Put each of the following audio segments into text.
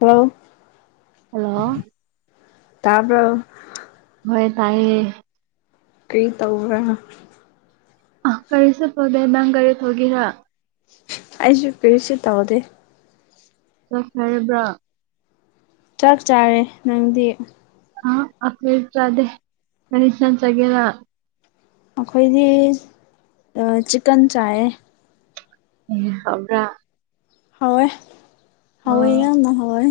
ꯍꯂ ꯍꯜꯂꯣ ꯇꯥꯕ ꯍꯣꯏ ꯇꯥꯏꯌꯦ ꯀꯔꯤ ꯇꯧꯕ꯭ꯔꯦ ꯑ ꯀꯔꯤꯁꯨ ꯊꯧꯒꯦ ꯅꯪ ꯀꯔꯤ ꯊꯧꯒꯦꯔ ꯑꯩꯁꯨ ꯀꯔꯤꯁꯤ ꯇꯥꯎꯗꯦ ꯆꯠꯈꯔꯕ꯭ꯔꯥ ꯆꯞ ꯆꯥꯔꯦ ꯅꯪꯗꯤ ꯑ ꯑꯦ ꯆꯗꯦ ꯀꯅꯤꯁꯟꯁꯒꯦꯔ ꯑꯩꯈꯣꯏꯗꯤ ꯆꯤꯛꯀꯟ ꯆꯥꯏ ꯎ ꯈꯕ꯭ꯔꯥ ꯍꯋꯥ ꯍꯋꯥ ꯌꯥ ꯅ ꯍꯋꯥ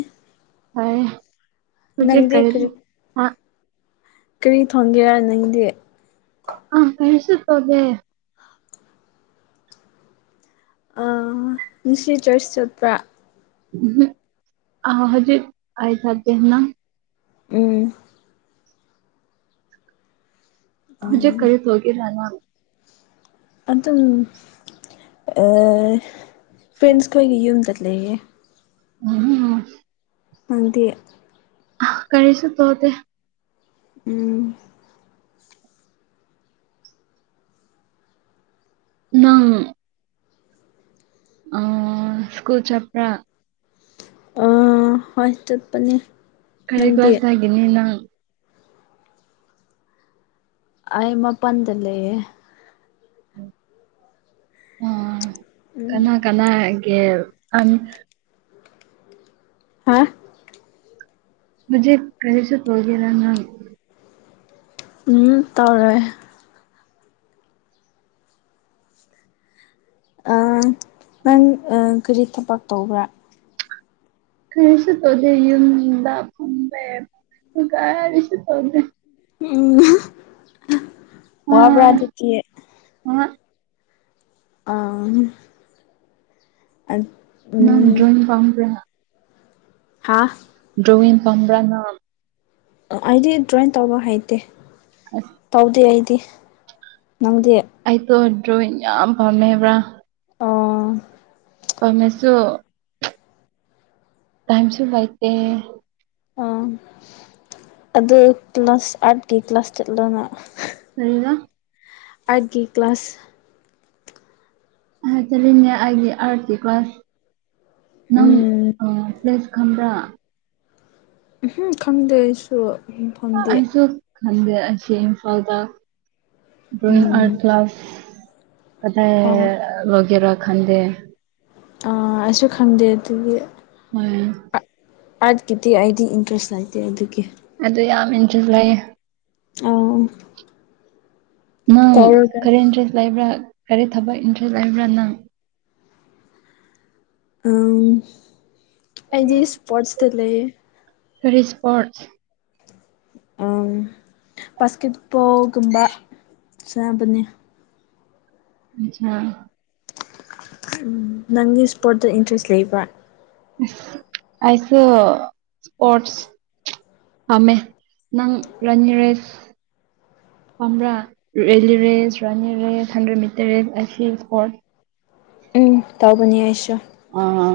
ꯍ ꯍꯨ ꯆꯦ ꯀꯔꯤ ꯍꯥ ꯀꯔꯤ ꯊꯣꯡꯒꯦꯔ ꯅꯪꯗꯤ ꯑ ꯀꯩꯁꯨ ꯇꯣꯗꯦ ꯑ ꯅꯨꯡꯁꯤ ꯆꯣꯏꯁ ꯆꯠꯄ꯭ꯔꯥ ꯑ ꯍꯧꯖꯤꯛ ꯑꯖꯗꯅ ꯎꯝ ꯍꯧꯖꯤꯛ ꯎꯝ ꯀꯔꯤ ꯇꯧꯒꯦꯔꯥ ꯅꯪ ꯑꯗꯨꯝ ꯐ꯭ꯔꯦꯟꯁ ꯈꯣꯏꯒꯤ ꯌꯨꯝꯗ ꯂꯩꯌꯦ ꯎꯝ ꯅꯪꯗꯤ ꯀꯔꯤꯁꯤ ꯇꯣ ꯇ ꯎꯝ ꯑꯪ ꯑ ꯁ꯭ꯀꯨꯜ ꯆꯄ꯭ꯔꯥ ꯑ ꯍꯣꯏ ꯆꯠꯄꯅꯤ ꯀꯔ ꯀ꯭ꯂ ꯀ꯭ꯂꯥꯁ ꯍꯥꯏꯒꯦꯅꯤ ꯅ ꯑꯩ ꯃꯄꯥꯟꯗ ꯂꯩꯦ ꯑ ꯎꯝ ꯀꯅꯥ ꯀꯅꯥꯒꯦ ꯍꯥ ꯃꯦ ꯀꯔꯤꯦꯁꯨ ꯊꯒꯔ ꯅ ꯎꯝ ꯇꯧꯔꯦ ꯅꯪ ꯀꯔꯤ ꯊꯕꯛ ꯇꯧꯕ꯭ꯔꯥ ꯀꯩꯔꯤꯁꯨ ꯇꯧꯗꯦ ꯌꯨꯝꯗ ꯐꯝꯕ ꯀꯔꯤꯁꯨ ꯇꯧꯗꯦ ꯎꯝ ꯋꯥꯕꯔꯥ ꯑꯥ ꯑꯗꯨꯗꯤ ꯑꯥ ꯑ ꯑ ꯅꯪ ꯗ꯭ꯔꯣꯌ ꯄꯝ꯭ꯕꯔꯥ ꯍꯥꯥ ꯗ꯭ꯔꯣꯋꯤꯟ ꯄꯝꯕ꯭ꯔꯥ ꯅꯪ ꯑꯩꯗꯤ ꯗ꯭ꯔꯣꯏꯟ ꯇꯧꯕ ꯍꯩꯇꯦ ꯑꯁ ꯇꯧꯗꯦ ꯑꯩꯗꯤ ꯅꯪꯗꯤ ꯑꯩꯗꯣ ꯗ꯭ꯔꯣꯋꯤꯡ ꯌꯥꯝ ꯄꯥꯝꯃꯦꯕ꯭ꯔꯥ ꯑꯣ ꯄꯥꯝꯃꯥꯁꯨ ꯇꯥꯏꯝ ꯁꯨ ꯂꯩꯇꯦ ꯑ ꯑꯗꯨ ꯀ꯭ꯂ ꯀ꯭ꯂꯥꯁ ꯑꯠꯀꯤ ꯀ꯭ꯂꯥꯁ ꯆꯠꯂꯣꯅ ꯀꯥꯔꯤꯔꯥ ꯑꯏꯠꯀꯤ ꯀ꯭ꯂꯥꯁ ꯑ ꯇꯔꯅꯦ ꯍꯥꯏ ꯑꯔꯗꯤ ꯀ꯭ꯂꯥꯁ ꯅꯪ ꯎꯝ ꯑ ꯄ꯭ꯂꯦꯁ ꯈꯪꯕꯔꯥ ꯎꯝ ꯈꯪꯗꯦ ꯑꯩꯁꯨ ꯎ ꯐꯪꯗꯦ ꯍꯟꯗꯦ ꯑꯁꯤ ꯏꯝꯐꯥꯜꯗ ꯗ꯭ꯔꯣꯌꯤꯡ ꯎꯝ ꯑꯥꯔꯠ ꯀ꯭ꯂꯥꯁ ꯑ ꯋꯥꯒꯦꯔꯥ ꯈꯥꯟꯗꯦ ꯑ ꯑꯩꯁꯨ ꯈꯪꯗꯦ ꯑꯗꯨꯗꯤ ꯍ ꯑꯥꯔꯠꯀꯤꯗꯤ ꯑꯩꯗꯤ ꯏꯟꯇ꯭ꯔꯦꯁ ꯂꯩꯇꯦ ꯑꯗꯨꯒꯤ ꯑꯩꯗꯤ ꯌꯥꯝ ꯏꯟꯇꯦꯔꯦꯁꯇ꯭ ꯂꯩꯌꯦ ꯑꯣ ꯅꯪ ꯇꯧꯔꯒ ꯀꯔꯤ ꯏꯟꯇꯔꯦꯁ ꯂꯩꯕ꯭ꯔꯥ ꯀꯔꯤ ꯊꯕꯛ ꯏꯟꯇꯔꯦꯁ ꯂꯩꯕ꯭ꯔꯥ ꯅꯪ ꯑ ꯑꯩꯗꯤ ꯏꯁꯄꯣꯔꯠꯁ ꯗ ꯂꯩ ꯐꯔꯤ ꯏꯁꯄꯣꯔꯠꯁ ꯎꯝ ꯕꯥꯁꯀꯦꯠꯕꯣꯜꯒꯨꯝꯕ ꯁꯅꯕꯅꯦ ꯑꯆꯥꯥ ꯅꯪꯒꯤ ꯏꯁꯄꯣꯔꯠꯇꯠꯇ ꯏꯟꯇꯔꯦꯁ ꯂꯩꯕ꯭ꯔꯥ ꯑꯁꯨ ꯏꯁꯄꯣꯠꯁ ꯄꯝꯃꯦ ꯅꯪ ꯔꯖ ꯔꯦꯁ ꯀ꯭ꯔꯥ ꯔꯦꯂꯤ ꯔꯦꯁ ꯔꯥꯅꯤ ꯔꯦꯁ ꯍꯟꯗ꯭ꯔꯦꯠ ꯃꯤꯇꯔ ꯔꯦꯁ ꯑꯦ ꯁꯤ ꯏꯁ ꯐꯣꯔ ꯎꯝ ꯇꯧꯕꯅꯤ ꯍꯥꯏꯁꯨ ꯑꯥ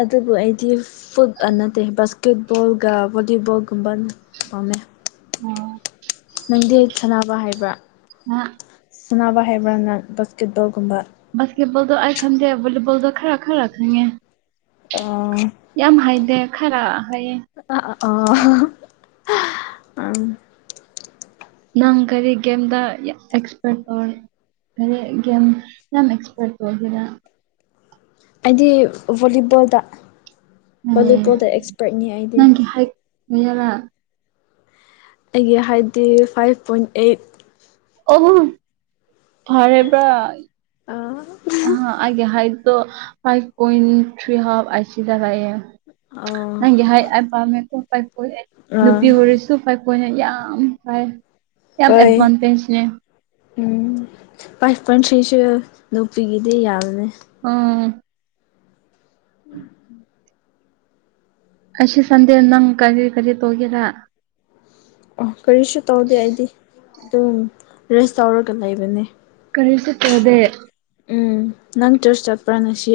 ꯑꯗꯨꯕꯨ ꯑꯩꯗꯤ ꯐꯨꯠ ꯑ ꯅꯠꯇꯦ ꯕꯁ ꯐꯦꯠꯕꯣꯜꯒ ꯣꯂꯤꯕꯜꯒꯨꯝꯕꯅꯤ ꯐꯥꯎꯝꯃꯦ ꯅꯪꯗꯤ ꯁꯥꯟꯅꯕ ꯍꯥꯏꯕ꯭ꯔꯥ ꯑꯥ ꯁꯥꯟꯅꯕ ꯍꯥꯏꯕ꯭ꯔꯥ ꯅꯪ ꯕꯥꯁꯀꯦꯠꯕꯣꯜꯒꯨꯝꯕ ꯁ ꯀꯦꯕꯣꯜꯗꯣ ꯑꯩ ꯈꯟꯗꯦꯕꯣꯜꯗꯣ ꯈꯔ ꯈꯔ ꯈꯪꯉꯦ ꯑ ꯌꯥꯝ ꯍꯥꯏꯗꯦ ꯈꯔ ꯍꯥꯏꯌꯦ ꯑ ꯎꯝ ꯅꯪ ꯀꯔꯤ ꯀꯦꯝꯗ ꯑꯦꯁꯄꯦꯛ ꯇꯧꯏ ꯌꯥꯝ ꯑꯦꯛꯁꯄꯔꯠ ꯑꯣꯏꯒꯗꯦ ꯑꯩꯗꯤ ꯚꯣꯂꯤꯕꯣꯜꯗ ꯚꯣꯂꯤꯕꯣꯜꯗ ꯑꯦꯛꯁꯄꯔꯠꯅꯤ ꯑꯩꯗꯤ ꯌꯥꯔ ꯑꯩꯒꯤ ꯍꯥꯏꯠꯗꯤ ꯐꯥꯏꯚ ꯄꯣꯏꯟ ꯑꯩꯠ ꯑꯣꯍ ꯐꯔꯦ ꯄ ꯑꯥ ꯑꯥ ꯑꯩꯒꯤ ꯍꯥꯏꯠ ꯇꯣ ꯐꯥꯏꯚ ꯄꯣꯏꯟ ꯊ꯭ꯔꯤ ꯍꯥꯞ ꯑꯁꯤꯗ ꯂꯩꯌꯦ ꯑ ꯅꯪꯒꯤ ꯍꯥꯏꯠ ꯑꯩ ꯄꯥꯝꯃꯦꯀꯣ ꯐꯥꯏꯈꯣꯏ ꯅꯨꯄꯤ ꯑꯣꯏꯔꯁꯨ ꯐꯥꯏꯈꯣꯏꯅ ꯌꯥꯝ ꯐꯥꯏ ꯌꯥꯝ ꯍꯣꯏ ꯑꯦꯗꯚꯥꯟꯇꯦꯖꯅꯦ ꯎꯝ ꯐꯥꯏꯚ ꯄꯣꯏꯟ ꯊ꯭ꯔꯤꯁꯨ ꯅꯨꯄꯤꯒꯤꯗꯤ ꯌꯥꯝꯕꯅꯦ ꯎꯝ ꯎꯝ ꯑꯁꯤ ꯁꯗꯤꯦ ꯅꯪ ꯀꯔꯤ ꯀꯔꯤ ꯇꯣꯒꯦꯔ ꯑꯣ ꯀꯔꯤꯁꯨ ꯇꯧꯗꯦ ꯑꯩꯗꯤ ꯑꯗꯨꯝ ꯔꯦꯁ ꯇꯧꯔꯒ ꯂꯩꯕꯅꯦ ꯀꯔꯤꯁꯤ ꯇꯗꯦ ꯎꯝ ꯅꯪ ꯆꯨꯔꯁ ꯆꯠꯄ꯭ꯔꯥꯅ ꯁꯤ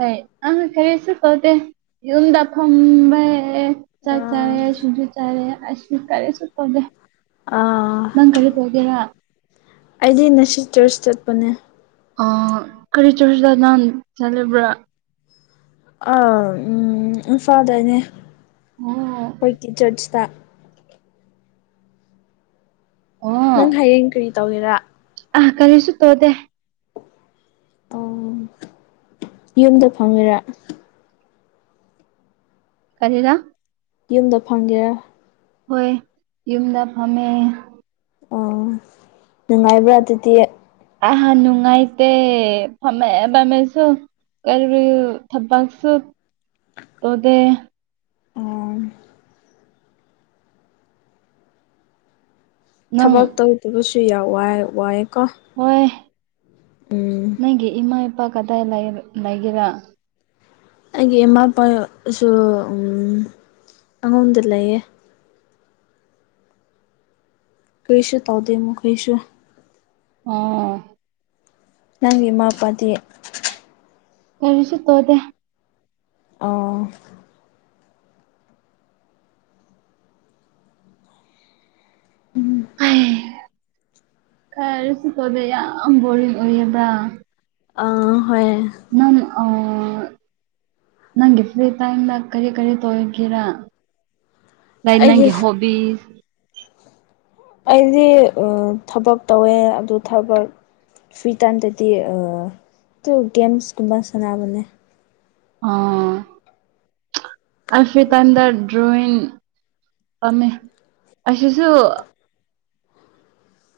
ꯑꯩ ꯑ ꯀꯔꯤꯁꯨ ꯀꯧꯗꯤꯦ ꯌꯟꯗ ꯐꯝꯕꯃꯦ ꯆꯥꯛ ꯆꯥꯔꯦ ꯁꯨꯖ ꯆꯥꯔꯦ ꯑꯁꯀꯔꯤꯁ ꯇꯗ ꯑꯥ ꯅꯪ ꯀꯔꯤ ꯄꯒꯦꯔꯥ ꯑꯩꯗꯤ ꯉꯁꯤ ꯆꯔꯆ ꯆꯠꯄꯅꯦ ꯑ ꯀꯔꯤ ꯆꯨꯔꯗ ꯅꯥꯟ ꯆꯂꯕ꯭ꯔꯥ ꯑ ꯏꯝꯐꯥꯜꯗꯅꯦ ꯑꯣ ꯑꯩꯈꯣꯏꯒꯤ ꯆꯔꯆꯇ ꯅꯪ ꯍꯌꯦꯡ ꯀꯔꯤ ꯇꯧꯒꯦꯔ ꯑ ꯈꯂꯁꯨ ꯇꯣꯗꯦ ꯑꯣ ꯌꯨꯝꯗ ꯐꯪꯉꯔꯥ ꯀꯔꯤꯦꯗ ꯌꯨꯝꯗ ꯐꯪꯒꯦ ꯍꯣꯏ ꯌꯨꯝꯗ ꯐꯝꯃꯦ ꯑꯣ ꯅꯨꯡꯉꯥꯏꯕ꯭ꯔꯥ ꯑꯗꯨꯗꯤ ꯑꯍꯥꯟ ꯅꯨꯡꯉꯥꯏ ꯐꯃꯦ ꯐꯃꯦꯁꯨ ꯀꯔꯤꯕꯨ ꯊꯄꯁꯨ ꯑꯗꯨꯗ ꯑꯣꯣꯡ ꯅꯪ ꯊꯕꯛ ꯇꯧꯗꯕꯁꯨ ꯌꯥ ꯋꯥꯏ ꯋꯥꯏ ꯍꯣꯏ ꯎꯝ ꯅꯪꯒꯤ ꯏꯃꯥꯏ ꯄꯥ ꯀꯗꯥꯏ ꯂꯩ ꯂꯩꯒꯦꯔꯥ ꯑꯩꯒꯤ ꯏꯃꯥꯄꯥꯁꯨ ꯎꯝ ꯑꯉꯣꯝꯗ ꯂꯩꯌꯦ ꯀꯔꯤꯁꯨ ꯇꯧꯗꯦ ꯃꯈꯣꯏꯁꯨ ꯑꯣ ꯅꯪꯒꯤ ꯏꯃꯥꯄꯥꯗꯤ ꯀꯔꯤꯁꯨ ꯇꯣꯗꯦ ꯑꯥ ꯎꯝ ꯈꯔꯁꯨ ꯇꯣꯗꯦ ꯌꯥꯝ ꯕꯣꯔꯤꯡ ꯑꯣꯏꯌꯦꯕ ꯑ ꯍꯣꯏ ꯅꯪ ꯑ ꯅꯪꯒꯤ ꯐꯂꯤ ꯇꯥꯏꯝꯗ ꯀꯔꯤ ꯀꯔꯤ ꯇꯧꯏꯒꯦꯔꯥ ꯂꯩꯥꯏ ꯑꯩꯒꯤ ꯅꯪꯒꯤ ꯍꯣꯕꯤꯁ ꯑꯩꯗꯤ ꯑ ꯊꯕꯛ ꯇꯧꯋꯦ ꯑꯗꯨ ꯊꯕꯛ ꯐ꯭ꯔꯤ ꯇꯥꯏꯝꯗꯗꯤ ꯑ ꯑꯗꯨ ꯒꯦꯝꯁꯀꯨꯝꯕ ꯁꯥꯟꯅꯥꯕꯅꯦ ꯑ ꯑꯩ ꯐꯔꯤ ꯇꯥꯏꯝꯗ ꯗ꯭ꯔꯣꯌꯤꯡ ꯑꯃꯦ ꯑꯁꯤꯁꯨ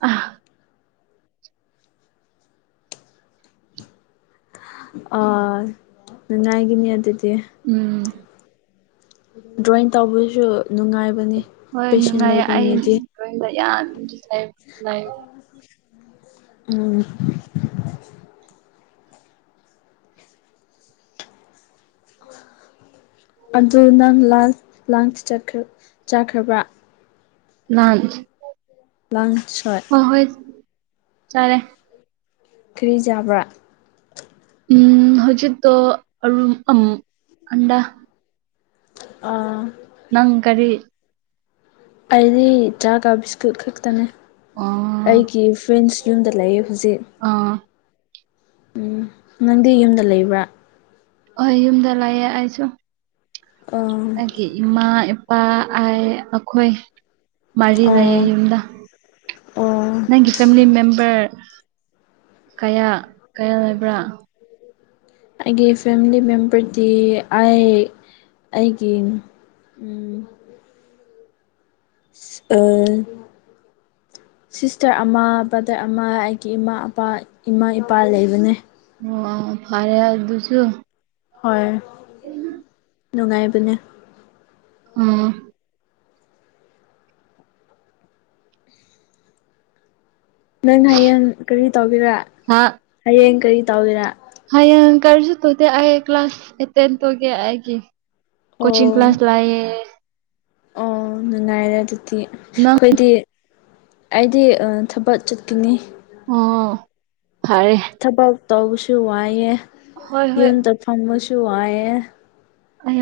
ꯑ ꯑ ꯅꯨꯡꯒꯥꯏꯒꯅꯤ ꯑꯗꯨꯗꯤ ꯎꯝ ꯗ꯭ꯔꯣꯌꯤꯡ ꯇꯧꯕꯁꯨ ꯅꯨꯡꯉꯥꯏꯕꯅꯤ ꯄꯦꯁꯟ ꯂꯩꯕ ꯃꯤꯗꯤ [unintelligible] ꯎꯝ ꯑꯗꯨ ꯅꯪ ꯂꯥꯁ ꯂꯥꯟꯁ ꯆꯠꯈꯔ ꯆꯥꯈ꯭ꯔꯕ꯭ꯔ ꯂꯥꯟꯁ ꯂꯥꯟꯁ ꯍꯣꯏ ꯆꯥꯔꯦ ꯀꯔꯤ ꯆꯥꯕ꯭ꯔꯥ ꯎꯝ ꯍꯧꯖꯤꯛꯇꯣ ꯑꯔꯨꯝ ꯑꯝ ꯑꯟꯗꯥ ꯑꯥ ꯅꯪ ꯀꯔꯤ ꯑꯩꯗꯤ ꯆꯥ ꯇꯕꯤꯁ ꯑꯗꯨ ꯈꯛꯇꯅꯦ ꯑꯣ ꯑꯩꯒꯤ ꯐ꯭ꯔꯦꯟꯁ ꯌꯨꯝꯗ ꯂꯩꯌꯦ ꯍꯧꯖꯤꯛ ꯑꯥ ꯎꯝ ꯅꯪꯗꯤ ꯌꯨꯝꯗ ꯂꯩꯕ꯭ꯔꯥ ꯍꯣꯏ ꯌꯨꯝꯗ ꯂꯌꯦ ꯑꯩꯁꯨ ꯑꯣ ꯑꯩꯒꯤ ꯏꯃꯥ ꯏꯄꯥ ꯑꯩ ꯑꯩꯈꯣꯏ ꯃꯔꯤ ꯑꯣ ꯂꯩꯌꯦ ꯌꯨꯝꯗ ꯑꯣ ꯅꯪꯒꯤ ꯐꯦꯃꯤꯂꯤ ꯃꯦꯝꯕꯔ ꯀꯌꯥ ꯀꯌꯥ ꯂꯩꯕ꯭ꯔꯥ ꯑꯩꯒꯤ ꯐꯦꯃꯤꯂꯤ ꯃꯦꯝꯕꯔꯗꯤ ꯑꯩ ꯑꯩꯒꯤꯡ ꯎ ꯏꯁ ꯑ ꯁꯤꯁꯇꯔ ꯑꯃ ꯕ꯭ꯔꯗꯔ ꯑꯃ ꯑꯩꯒꯤ ꯏꯃꯥꯄꯥ ꯏꯃꯥ ꯏꯄꯥ ꯂꯩꯕꯅꯦ ꯑꯣ ꯐꯔꯦ ꯍꯥꯏꯗꯨꯁꯨ ꯍꯣꯏ ꯅꯨꯡꯉꯥꯏꯕꯅꯦ ꯎꯝ ꯅꯪ ꯍꯌꯦꯡ ꯀꯔꯤ ꯇꯧꯒꯦꯔꯥ ꯍꯥ ꯍꯌꯦꯡ ꯀꯔꯤ ꯇꯧꯒꯦꯔꯥ ꯍꯌꯦꯡ ꯀꯔꯤꯁꯨ ꯇꯣꯗꯦ ꯑꯩ ꯀ꯭ꯂꯥꯁ ꯑꯦꯇꯦꯟ ꯇꯧꯗꯦ ꯑꯩꯒꯤ ꯀꯣꯆꯤꯡ ꯑꯣ ꯀ꯭ꯂꯥꯁ ꯂꯥꯏꯌꯦ ꯑꯣ ꯅꯨꯡꯉꯥꯏꯔꯦ ꯑꯗꯨꯗꯤ ꯅꯪ ꯑꯩꯈꯣꯏꯗꯤ ꯑꯩꯗꯤ ꯑ ꯊꯕꯛ ꯆꯠꯈꯤꯅꯤ ꯑꯣ ꯐꯔꯦ ꯇꯧꯕꯁꯨ ꯋꯥꯏꯑꯦ ꯍꯣꯏ ꯍꯣꯏ ꯌꯨꯝꯗ ꯐꯪꯕꯁꯨ ꯋꯥꯏꯑꯦ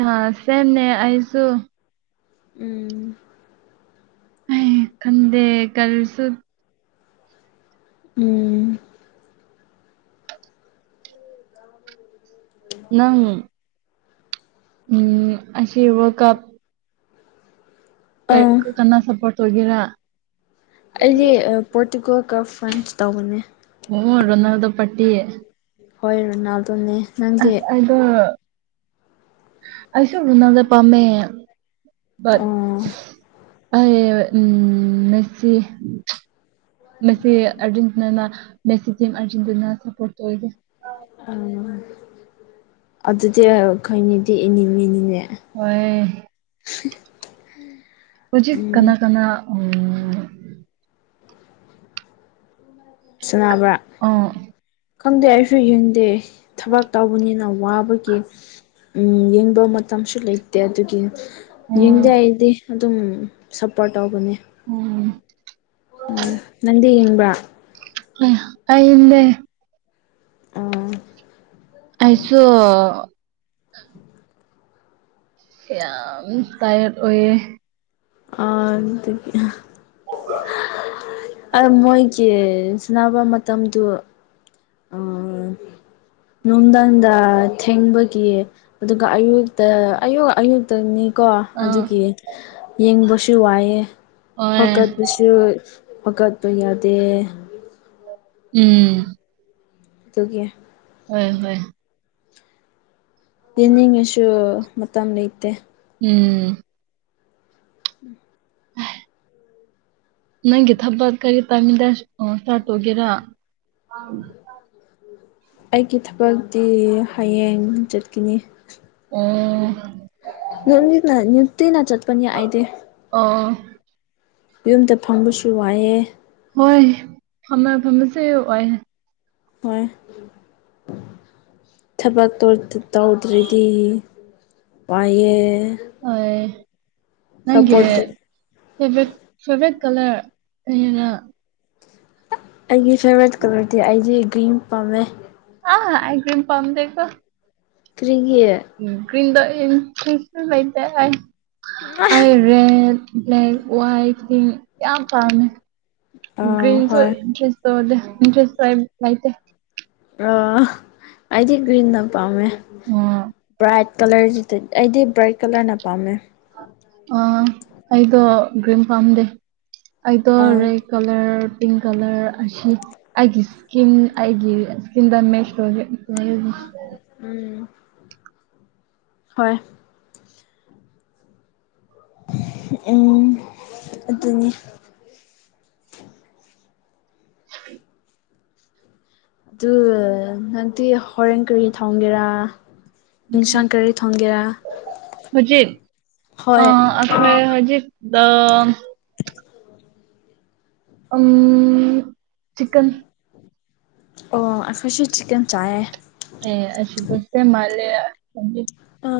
ꯑ ꯁꯦꯝꯅꯦ ꯑꯩꯁꯨ ꯎꯝ ꯑ ꯀꯗꯦ ꯀꯜꯁꯨ ꯎꯝ ꯅꯪ ꯎ ꯎꯝ ꯑꯁꯤ ꯀꯞ ꯑꯥ ꯀ ꯀꯅꯥ ꯁꯄꯣꯔꯠ ꯑꯣꯏꯒꯦꯔꯥ ꯑꯩꯗꯤ ꯄꯣꯔꯇꯨꯒꯜꯒ ꯐ꯭ꯔꯥꯟꯁ ꯇꯧꯕꯅꯦ ꯑꯣꯔ ꯅꯗꯣ ꯄꯇꯤ ꯍꯣꯏ ꯔ ꯅ ꯑ ꯑꯗꯣ ꯑꯁꯨ ꯨꯅꯖ ꯃꯦ ꯑ ꯑꯣ ꯎꯝ ꯍ ꯃꯁꯤ ꯑꯔꯖꯦꯟꯇꯤꯅꯥ ꯃꯁꯤ ꯇꯤꯝ ꯑꯥꯔꯖꯦꯟꯇꯤꯅꯥ ꯁꯄꯣꯔꯠ ꯇ ꯑꯣꯏꯒꯦ ꯎꯝ ꯑꯗꯨꯗꯤ ꯈꯩꯅꯤꯗꯤ ꯏꯅꯤ ꯃꯤꯅꯤꯅꯦ ꯍ ꯄꯔꯤ ꯍꯧꯖꯤꯛ ꯀꯅꯥ ꯀꯅꯥ ꯎ ꯁꯅꯥꯕ꯭ꯔꯥ ꯑꯣ ꯈꯪꯗꯦ ꯑꯩꯁꯨ ꯌꯦꯡꯗꯦ ꯊꯕꯛ ꯇꯧꯕꯅꯤꯅ ꯋꯥꯕꯒꯤ ꯎꯝ ꯌꯦꯡꯕ ꯃꯇꯝꯁꯨ ꯂꯩꯇꯦ ꯑꯗꯨꯒꯤ ꯌꯦꯡꯗꯦ ꯑꯣ ꯑꯩꯗꯤ ꯑꯗꯨꯝ ꯁꯞꯄꯣꯔꯠ ꯇꯧꯕꯅꯤ ꯎꯝ ꯎꯝ ꯅꯗꯤ ꯌꯦꯡꯕ꯭ꯔꯥ ꯑ ꯀ ꯏ ꯂꯩꯦ ꯑꯥ ꯑꯩꯁꯨ ꯇꯥꯏ ꯑꯣꯏ ꯑ ꯑ ꯃꯣꯏ ꯀ ꯁꯥꯟꯅꯕ ꯃꯇꯝꯗꯨ ꯅꯨꯡꯊꯪꯗ ꯊꯦꯡꯕꯒꯤ ꯑꯗꯨꯒ ꯑꯌꯨꯛꯇ ꯑꯌꯨꯛꯇꯅꯤ ꯀꯣ ꯑꯥ ꯑꯗꯨꯒꯤ ꯌꯦꯡꯕꯁꯨ ꯋꯥꯏꯑꯦ ꯍꯣꯏ ꯍꯣꯀꯠꯄꯁꯨ ꯋꯥꯀꯠꯄ ꯌꯥꯗꯦ ꯎꯝ ꯑꯗꯨꯒꯤ ꯍꯣꯏ ꯍꯣꯏ ꯇꯅꯤꯡꯉꯁꯨ ꯃꯇꯝ ꯂꯩꯇꯦ ꯎꯝ ꯅꯪꯒꯤ ꯊꯕ ꯑꯗꯨ ꯀꯔꯤ ꯇꯝꯗ ꯁꯥꯇ ꯑꯣꯏꯒꯦꯔꯥ ꯑꯩꯒꯤ ꯊꯕꯛꯇꯤ ꯍꯌꯦꯡ ꯆꯠꯈꯤꯅꯤ ꯑꯣ ꯅ ꯅꯤꯡꯇ ꯅ ꯆꯠꯄꯅꯤ ꯑꯥꯏꯗꯤꯦ ꯑꯣ ꯌꯨꯝꯗ ꯐꯪꯕꯁꯨ ꯋꯥꯏꯑꯦ ꯍꯣꯏ ꯐꯝꯃ ꯐꯝꯃꯁꯦ ꯑꯣꯏ ꯍꯣꯏ ꯊꯕ ꯇꯎꯗ꯭ꯔꯔꯤꯗꯤ ꯄꯥꯏꯌꯦ ꯍ ꯁꯄꯣꯠ ꯇ ꯐꯦꯚꯔꯦꯠ ꯐꯦꯚꯔꯦꯠ ꯀꯂꯔ ꯌꯦꯅ ꯑꯩꯒꯤ ꯐꯦꯚꯣꯔꯥꯏꯠ ꯀꯂꯔꯗꯤ ꯑꯩꯗꯤ ꯒ꯭ꯔꯤꯟ ꯄꯥꯝꯃꯦ ꯑ ꯑꯩꯥꯏ ꯀ꯭ꯔꯤꯝ ꯄꯝꯗꯣ ꯀꯔꯤꯒꯦ ꯀꯔꯤꯥꯏꯇ ꯔꯦꯠ ꯕ꯭ꯂꯦꯛ ꯋꯥꯏꯠ ꯀ ꯀ ꯀꯥꯝ ꯑ ꯭ꯔꯤꯟꯁꯨ ꯍꯣꯏ ꯏꯟ꯭ꯔꯦꯁ ꯇ ꯏꯟ꯭ꯔꯦꯁ ꯑ ꯑꯩꯗꯤ ꯀ꯭ꯔꯤꯟꯅ ꯄꯥꯝꯃꯦ ꯑꯣ ꯄ꯭ꯔꯥꯏ ꯀꯂꯔꯁꯤꯗ ꯑꯩꯗꯤ ꯕ꯭ꯔꯥꯏꯠ ꯀꯂꯔꯅ ꯄꯥꯝꯃꯦ ꯑ ꯑꯩꯗꯣ ꯒ꯭ꯔꯤꯟ ꯄꯥꯝꯗꯦ ꯑꯩꯗꯣ ꯑ ꯔꯦꯗ ꯀꯂꯔ ꯄꯤꯡ ꯀꯂꯔ ꯑꯁꯤ ꯑꯩꯒꯤ ꯏꯁꯀꯤꯟ ꯑꯩꯒꯤ ꯏꯁꯀꯤꯟꯗ ꯃꯦꯁ ꯇꯧ ꯎꯝ ꯍꯣꯏ ꯎꯝ ꯑꯗꯨꯅꯤ ꯎ ꯑꯗꯨ ꯅꯪꯗꯤ ꯍꯣꯔꯦꯟ ꯀꯔꯤ ꯊꯥꯎꯒꯦꯔꯥ ꯏꯪꯁꯥꯡ ꯀꯔꯤ ꯊꯣꯡꯒꯦꯔꯥ ꯑ ꯍꯣꯏ ꯑꯩꯈꯣꯏ ꯍꯧꯖꯤ ꯑ ꯑꯣ ꯎꯝ ꯆꯛꯟ ꯑꯣ ꯑꯩꯈꯣꯏꯁꯤ ꯆꯛꯦꯟ ꯆꯥꯏ ꯑꯦ ꯑꯁꯤꯁꯦ ꯃꯥꯂꯦ ꯑ